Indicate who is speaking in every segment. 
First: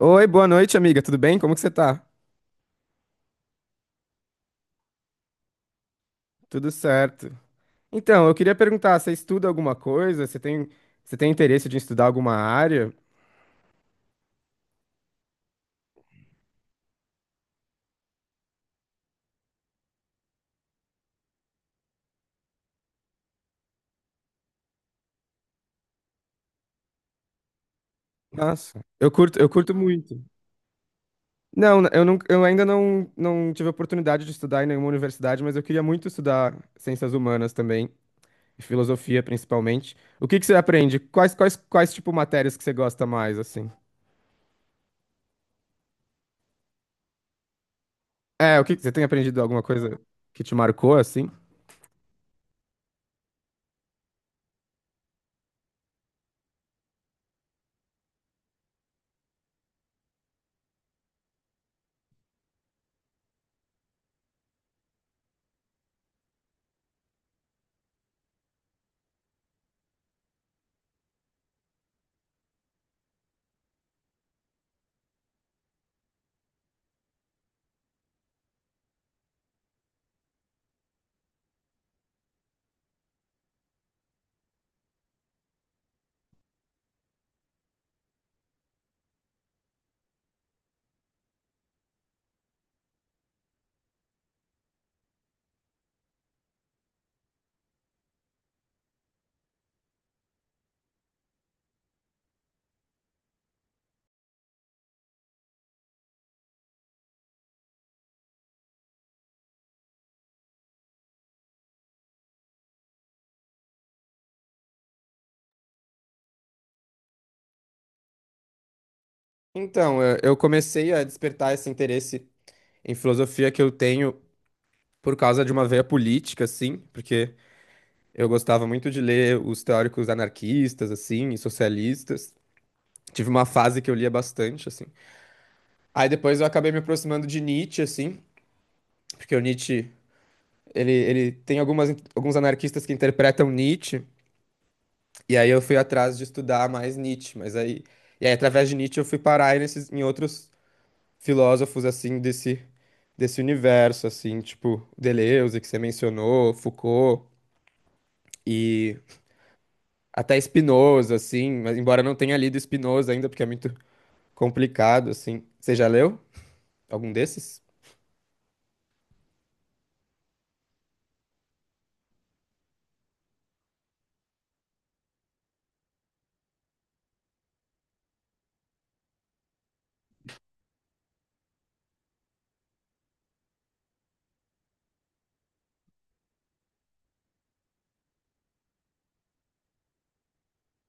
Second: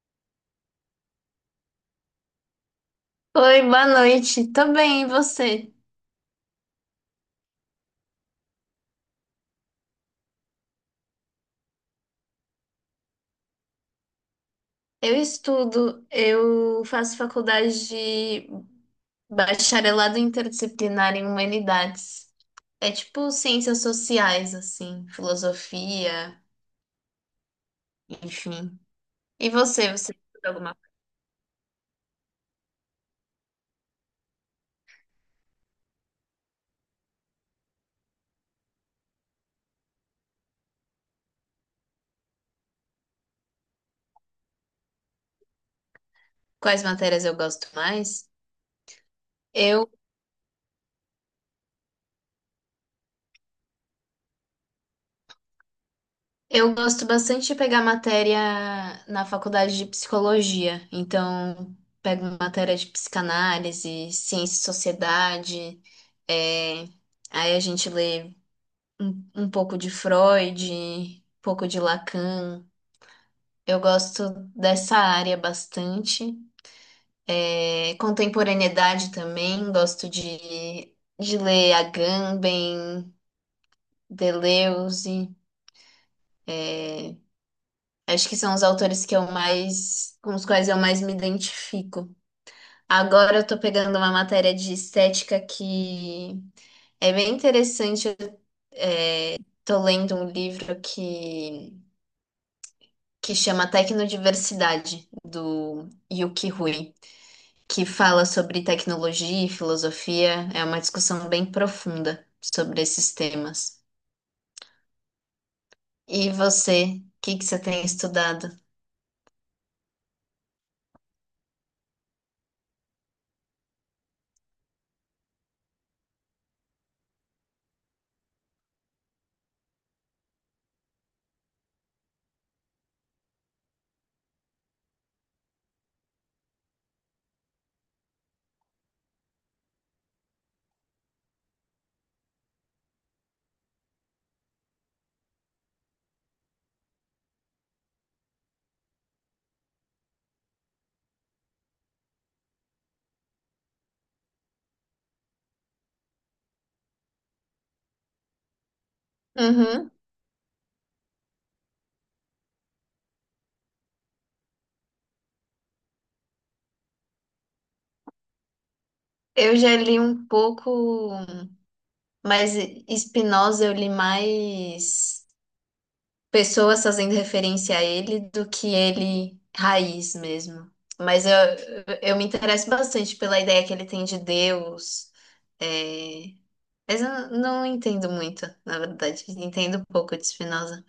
Speaker 1: Oi, boa noite, amiga. Tudo bem? Como que você tá?
Speaker 2: Oi, boa noite. Tô bem, e você?
Speaker 1: Tudo certo. Então, eu queria perguntar, você estuda alguma coisa? Você tem interesse de estudar alguma área?
Speaker 2: Eu estudo, eu faço faculdade de bacharelado interdisciplinar em humanidades. É tipo ciências sociais, assim, filosofia, enfim.
Speaker 1: Nossa, eu
Speaker 2: E
Speaker 1: curto
Speaker 2: você, você
Speaker 1: muito.
Speaker 2: estuda alguma?
Speaker 1: Não, eu não, eu ainda não, não tive a oportunidade de estudar em nenhuma universidade, mas eu queria muito estudar ciências humanas também, e filosofia principalmente. O que que você aprende? Quais tipo matérias que você gosta mais, assim?
Speaker 2: Quais matérias eu gosto mais?
Speaker 1: É, o que que você tem aprendido alguma
Speaker 2: eu
Speaker 1: coisa que te marcou, assim?
Speaker 2: Eu gosto bastante de pegar matéria na faculdade de psicologia, então pego matéria de psicanálise, ciência e sociedade, é, aí a gente lê um pouco de Freud, um pouco de Lacan. Eu gosto dessa área bastante. É, contemporaneidade também, gosto de ler Agamben, Deleuze. Acho que são os autores que eu mais, com os quais eu mais me identifico. Agora eu tô pegando uma matéria de estética que é bem interessante. Eu tô lendo um livro que chama Tecnodiversidade, do Yuki Hui, que fala sobre tecnologia e filosofia. É uma discussão bem profunda sobre esses temas. E você, o que que você tem estudado?
Speaker 1: Então, eu comecei a despertar esse interesse em filosofia que eu tenho por causa de uma veia política, assim, porque eu gostava muito de ler os teóricos anarquistas, assim, e socialistas. Tive uma fase que eu lia bastante, assim. Aí depois eu acabei me aproximando de Nietzsche, assim, porque o Nietzsche, ele tem algumas, alguns anarquistas que interpretam Nietzsche, e aí eu fui atrás de estudar mais Nietzsche, mas aí... E aí, através de Nietzsche, eu fui parar aí nesses, em outros filósofos, assim, desse universo, assim, tipo Deleuze, que você mencionou, Foucault, e
Speaker 2: Uhum.
Speaker 1: até Spinoza, assim, mas embora eu não tenha lido Spinoza ainda, porque é muito complicado, assim. Você já leu algum desses?
Speaker 2: Eu já li um pouco, mas Spinoza eu li mais. Pessoas fazendo referência a ele do que ele raiz mesmo. Mas eu, eu me interesso bastante pela ideia que ele tem de Deus. é, Mas eu não entendo muito, na verdade. Entendo um pouco de Spinoza.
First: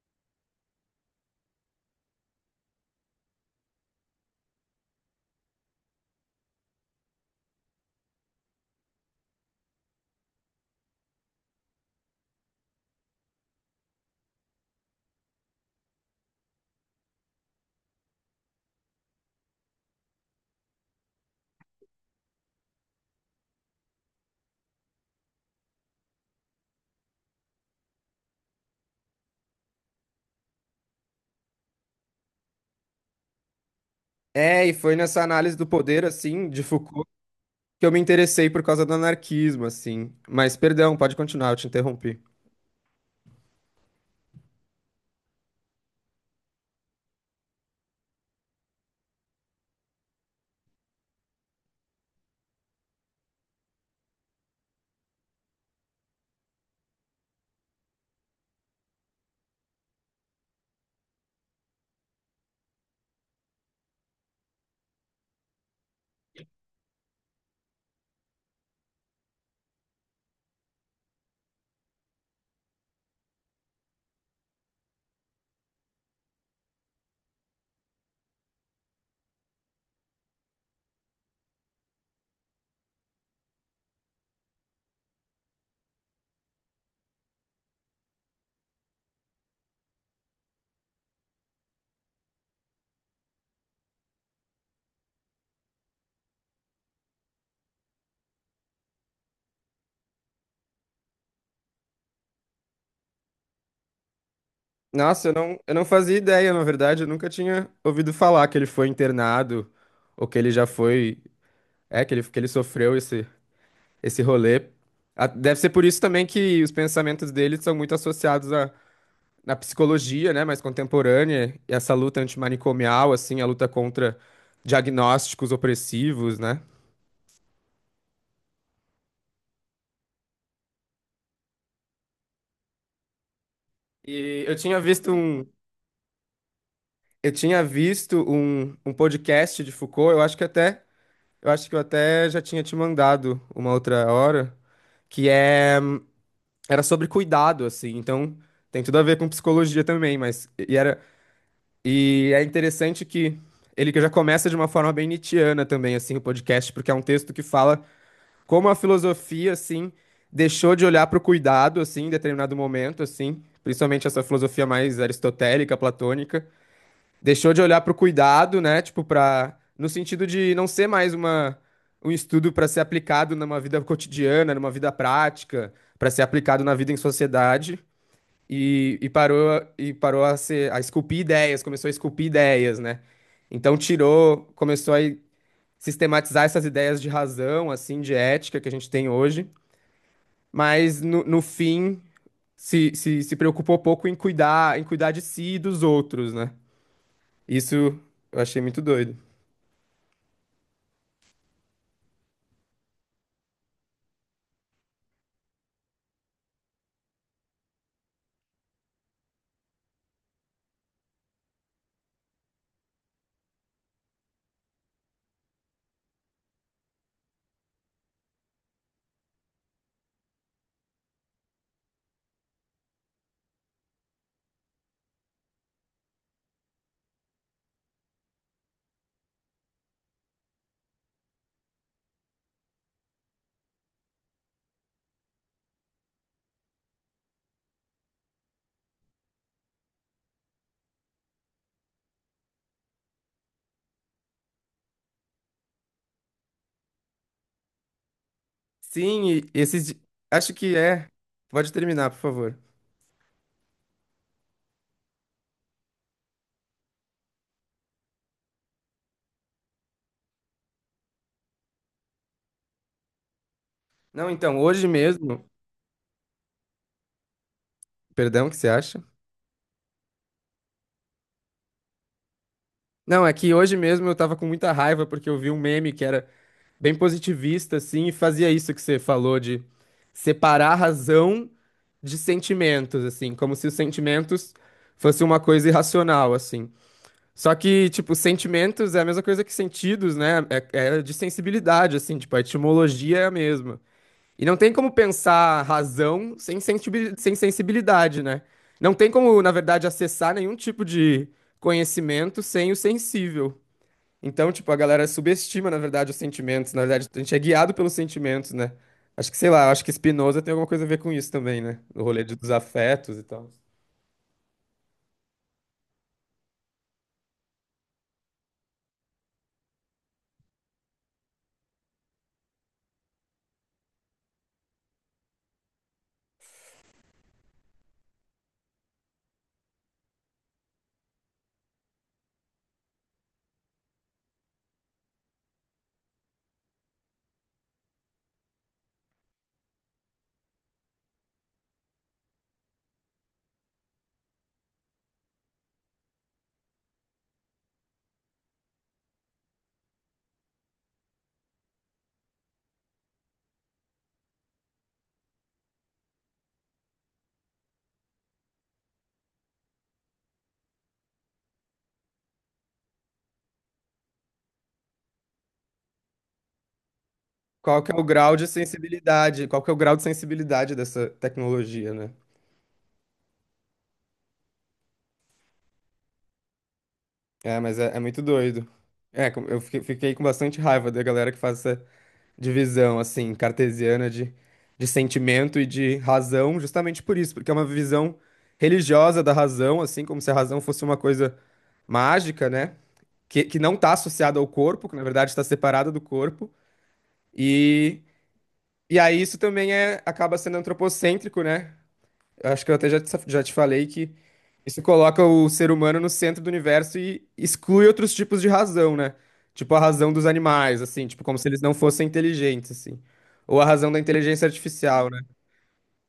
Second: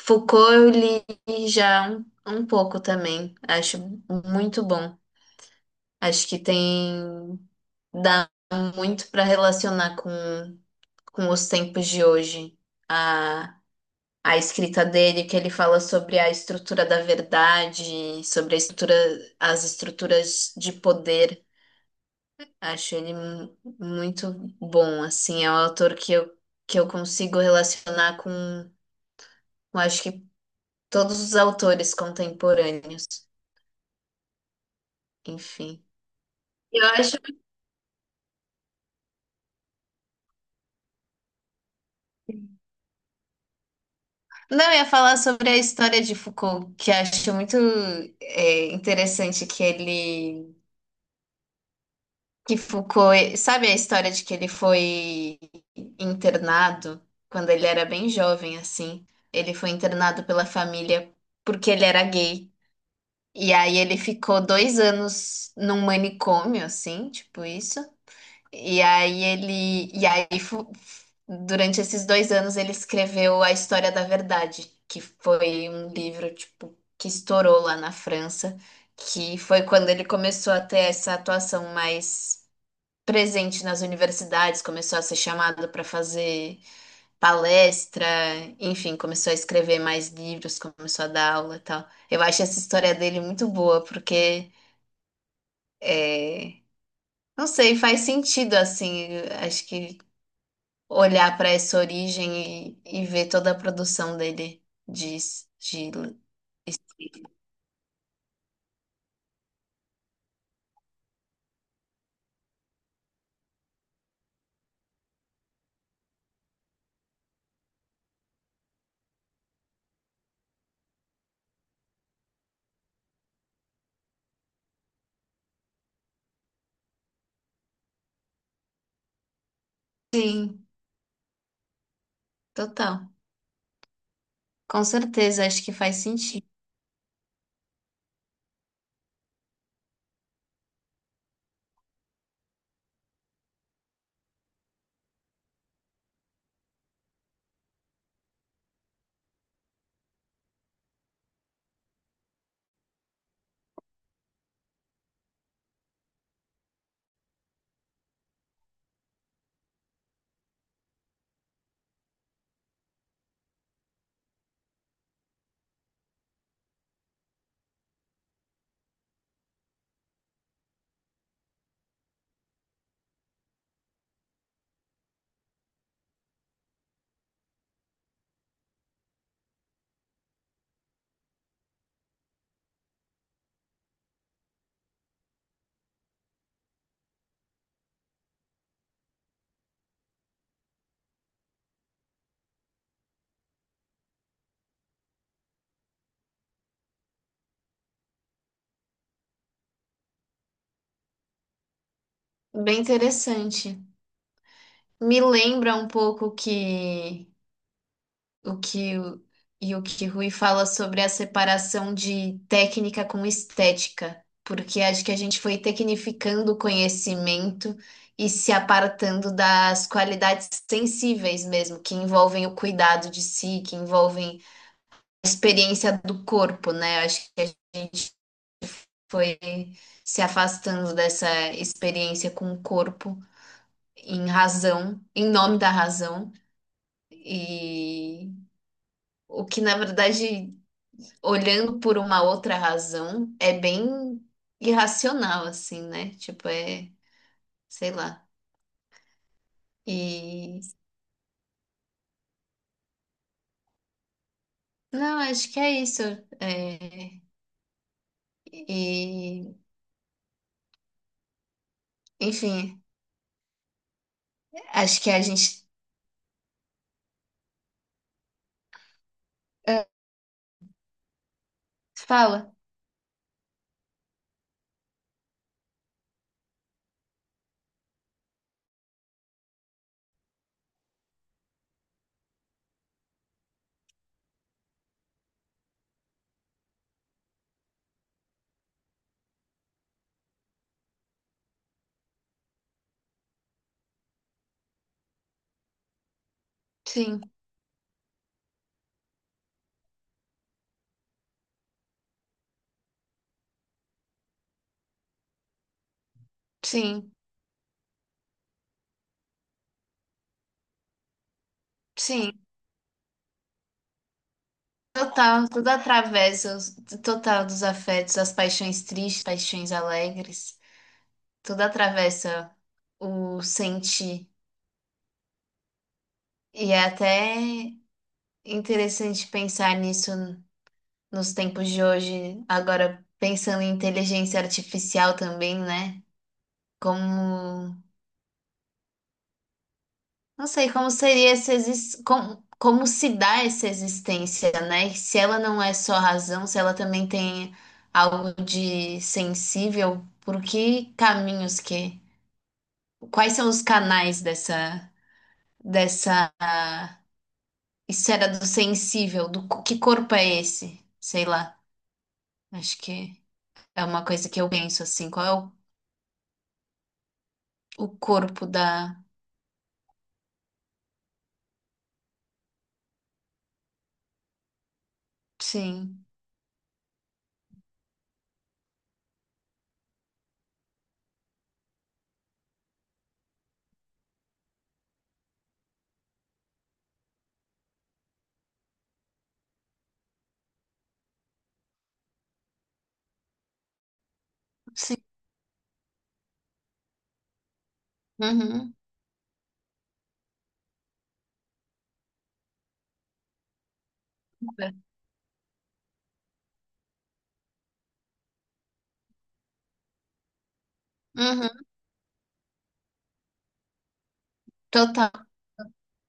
Speaker 2: Foucault eu li já um pouco também. Acho muito bom. Acho que tem... Dá muito para relacionar com os tempos de hoje a escrita dele, que ele fala sobre a estrutura da verdade, sobre a estrutura, as estruturas de poder. Acho ele muito bom, assim, é um autor que eu consigo relacionar com, acho que, todos os autores contemporâneos,
Speaker 1: É, e foi nessa análise do
Speaker 2: enfim.
Speaker 1: poder, assim, de
Speaker 2: Eu
Speaker 1: Foucault,
Speaker 2: acho.
Speaker 1: que eu me interessei por causa do anarquismo, assim. Mas, perdão, pode continuar, eu te interrompi.
Speaker 2: Não, eu ia falar sobre a história de Foucault, que acho muito, interessante que Foucault, sabe a história de que ele foi internado quando ele era bem jovem, assim? Ele foi internado pela família porque ele era gay. E aí ele ficou dois anos num manicômio, assim, tipo isso. E aí ele. E aí, durante esses dois anos, ele escreveu A História da Verdade, que foi um livro, tipo, que estourou lá na França, que foi quando ele começou a ter essa atuação mais presente nas universidades, começou a ser chamado para fazer palestra, enfim, começou a escrever mais livros, começou a dar aula e tal. Eu acho essa história dele muito boa, porque, é, não sei, faz sentido, assim, acho que olhar para essa origem e ver toda a produção dele de,
Speaker 1: Nossa, eu não
Speaker 2: de...
Speaker 1: fazia ideia, na verdade, eu nunca tinha ouvido falar que ele foi internado, ou que ele já foi, é, que ele sofreu esse, esse rolê. Ah, deve ser por isso também que os pensamentos dele são muito associados na psicologia, né, mais contemporânea, essa luta antimanicomial, assim, a luta contra diagnósticos opressivos, né?
Speaker 2: Sim, total.
Speaker 1: E
Speaker 2: Com certeza, acho que faz sentido.
Speaker 1: eu tinha visto um, um podcast de Foucault, eu acho que até, eu acho que eu até já tinha te mandado uma outra hora, que é, era sobre cuidado, assim, então tem tudo a ver com psicologia também, mas, e era, e é interessante que ele que já começa de uma forma bem nietzschiana também, assim, o podcast, porque é um texto que fala como a filosofia, assim, deixou de olhar para o cuidado, assim, em determinado momento, assim, principalmente essa filosofia mais aristotélica, platônica, deixou de olhar para o cuidado, né, tipo, para, no sentido de não ser mais uma, um estudo para ser aplicado numa vida cotidiana, numa vida prática, para ser aplicado na vida em sociedade, e, e parou a ser, a esculpir ideias, começou a esculpir ideias, né, então tirou, começou a sistematizar essas ideias de razão, assim, de ética que a gente tem hoje, mas no, no fim se preocupou pouco em cuidar de si e dos outros, né? Isso eu achei muito doido.
Speaker 2: Bem interessante. Me lembra um pouco que o que o, e o que Rui fala sobre a separação de técnica com estética, porque acho que a gente foi tecnificando o conhecimento e se apartando das qualidades sensíveis mesmo, que envolvem o cuidado de si, que envolvem a experiência do corpo, né? Acho que a gente foi se afastando dessa experiência com o corpo em razão, em nome da razão. E o que, na verdade, olhando por uma outra razão, é bem irracional, assim, né? Tipo, é, sei lá.
Speaker 1: Sim, e esses. Acho
Speaker 2: E
Speaker 1: que é. Pode terminar, por favor.
Speaker 2: não, acho que é isso. É, e, enfim,
Speaker 1: Não, então, hoje
Speaker 2: acho que a
Speaker 1: mesmo.
Speaker 2: gente,
Speaker 1: Perdão, o que você acha?
Speaker 2: é, fala.
Speaker 1: Não, é que hoje mesmo eu tava com muita raiva porque eu vi um meme que era bem positivista, assim, e fazia isso que você falou de separar razão de sentimentos, assim, como se os sentimentos fosse uma coisa irracional, assim. Só que, tipo, sentimentos é a mesma coisa que sentidos, né? É, é de sensibilidade, assim, tipo, a etimologia é a mesma. E não tem como pensar razão
Speaker 2: Sim,
Speaker 1: sem sensibilidade, né? Não tem como, na verdade, acessar nenhum tipo de conhecimento sem o sensível. Então, tipo, a galera subestima, na verdade, os sentimentos. Na verdade,
Speaker 2: sim,
Speaker 1: a gente é guiado pelos sentimentos, né? Acho que, sei lá, acho que Spinoza tem alguma coisa a ver com isso também, né? O rolê
Speaker 2: sim.
Speaker 1: dos afetos e tal.
Speaker 2: Total, tudo atravessa, total dos afetos, as paixões tristes, paixões alegres, tudo atravessa o sentir. E é até interessante pensar nisso nos tempos de hoje, agora pensando em inteligência artificial também, né? Como, não sei, como seria essa como, como se dá essa existência, né? E se ela não é só razão, se ela também tem algo de sensível, por que caminhos quais são os canais dessa esfera do sensível, do que corpo é esse? Sei lá. Acho que é uma coisa que eu penso assim, qual é
Speaker 1: Qual
Speaker 2: o
Speaker 1: que é o grau de
Speaker 2: corpo da.
Speaker 1: sensibilidade? Qual que é o grau de sensibilidade dessa tecnologia, né?
Speaker 2: Sim,
Speaker 1: É, é muito doido. É, eu fiquei com bastante raiva da galera que faz essa divisão, assim, cartesiana de sentimento e de razão, justamente por isso, porque é uma visão religiosa da razão, assim, como se a razão fosse uma coisa mágica, né? Que não está associada ao corpo, que
Speaker 2: sim.
Speaker 1: na verdade está separada do corpo. E,
Speaker 2: Uhum.
Speaker 1: e aí isso também é, acaba sendo antropocêntrico, né? Eu acho que eu já te falei que isso coloca o ser humano no centro do universo e exclui outros tipos de razão, né? Tipo a razão dos animais, assim, tipo, como se eles
Speaker 2: Uhum.
Speaker 1: não fossem inteligentes, assim. Ou a razão da inteligência artificial,
Speaker 2: Total.
Speaker 1: né?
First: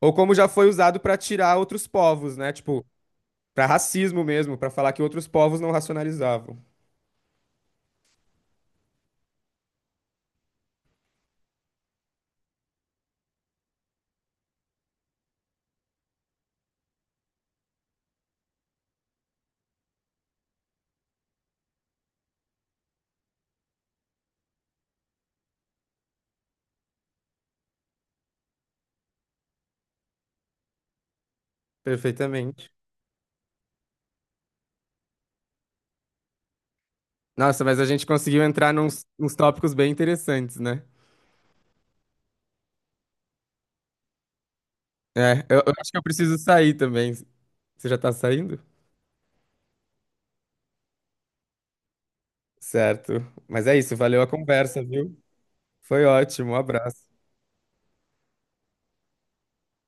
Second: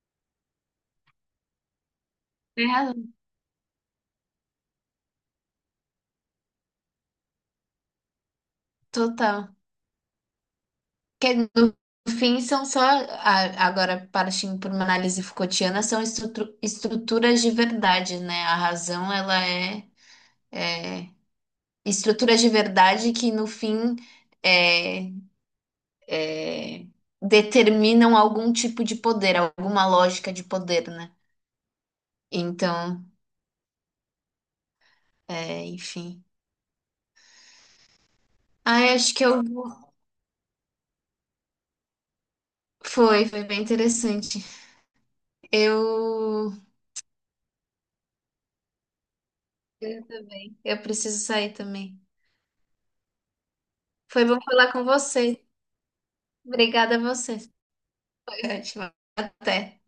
Speaker 1: Ou como já foi usado para tirar outros povos, né?
Speaker 2: Tem
Speaker 1: Tipo,
Speaker 2: razão.
Speaker 1: para racismo mesmo, para falar que outros povos não racionalizavam.
Speaker 2: Total. Que no fim são só, agora partindo para uma análise Foucaultiana, são estruturas de verdade, né? A razão, ela é estruturas de verdade que no fim, é, é, determinam algum tipo de poder, alguma lógica de poder, né?
Speaker 1: Perfeitamente.
Speaker 2: Então, é, enfim.
Speaker 1: Nossa, mas a gente conseguiu entrar
Speaker 2: Ai, acho que
Speaker 1: nos
Speaker 2: eu...
Speaker 1: tópicos bem interessantes, né?
Speaker 2: Foi bem interessante.
Speaker 1: É, eu acho que eu preciso
Speaker 2: Eu...
Speaker 1: sair também. Você já tá saindo?
Speaker 2: Eu também. Eu preciso sair também.
Speaker 1: Certo. Mas é isso, valeu
Speaker 2: Foi
Speaker 1: a
Speaker 2: bom falar
Speaker 1: conversa,
Speaker 2: com
Speaker 1: viu?
Speaker 2: você.
Speaker 1: Foi ótimo, um
Speaker 2: Obrigada a
Speaker 1: abraço.
Speaker 2: você. Foi ótimo. Até.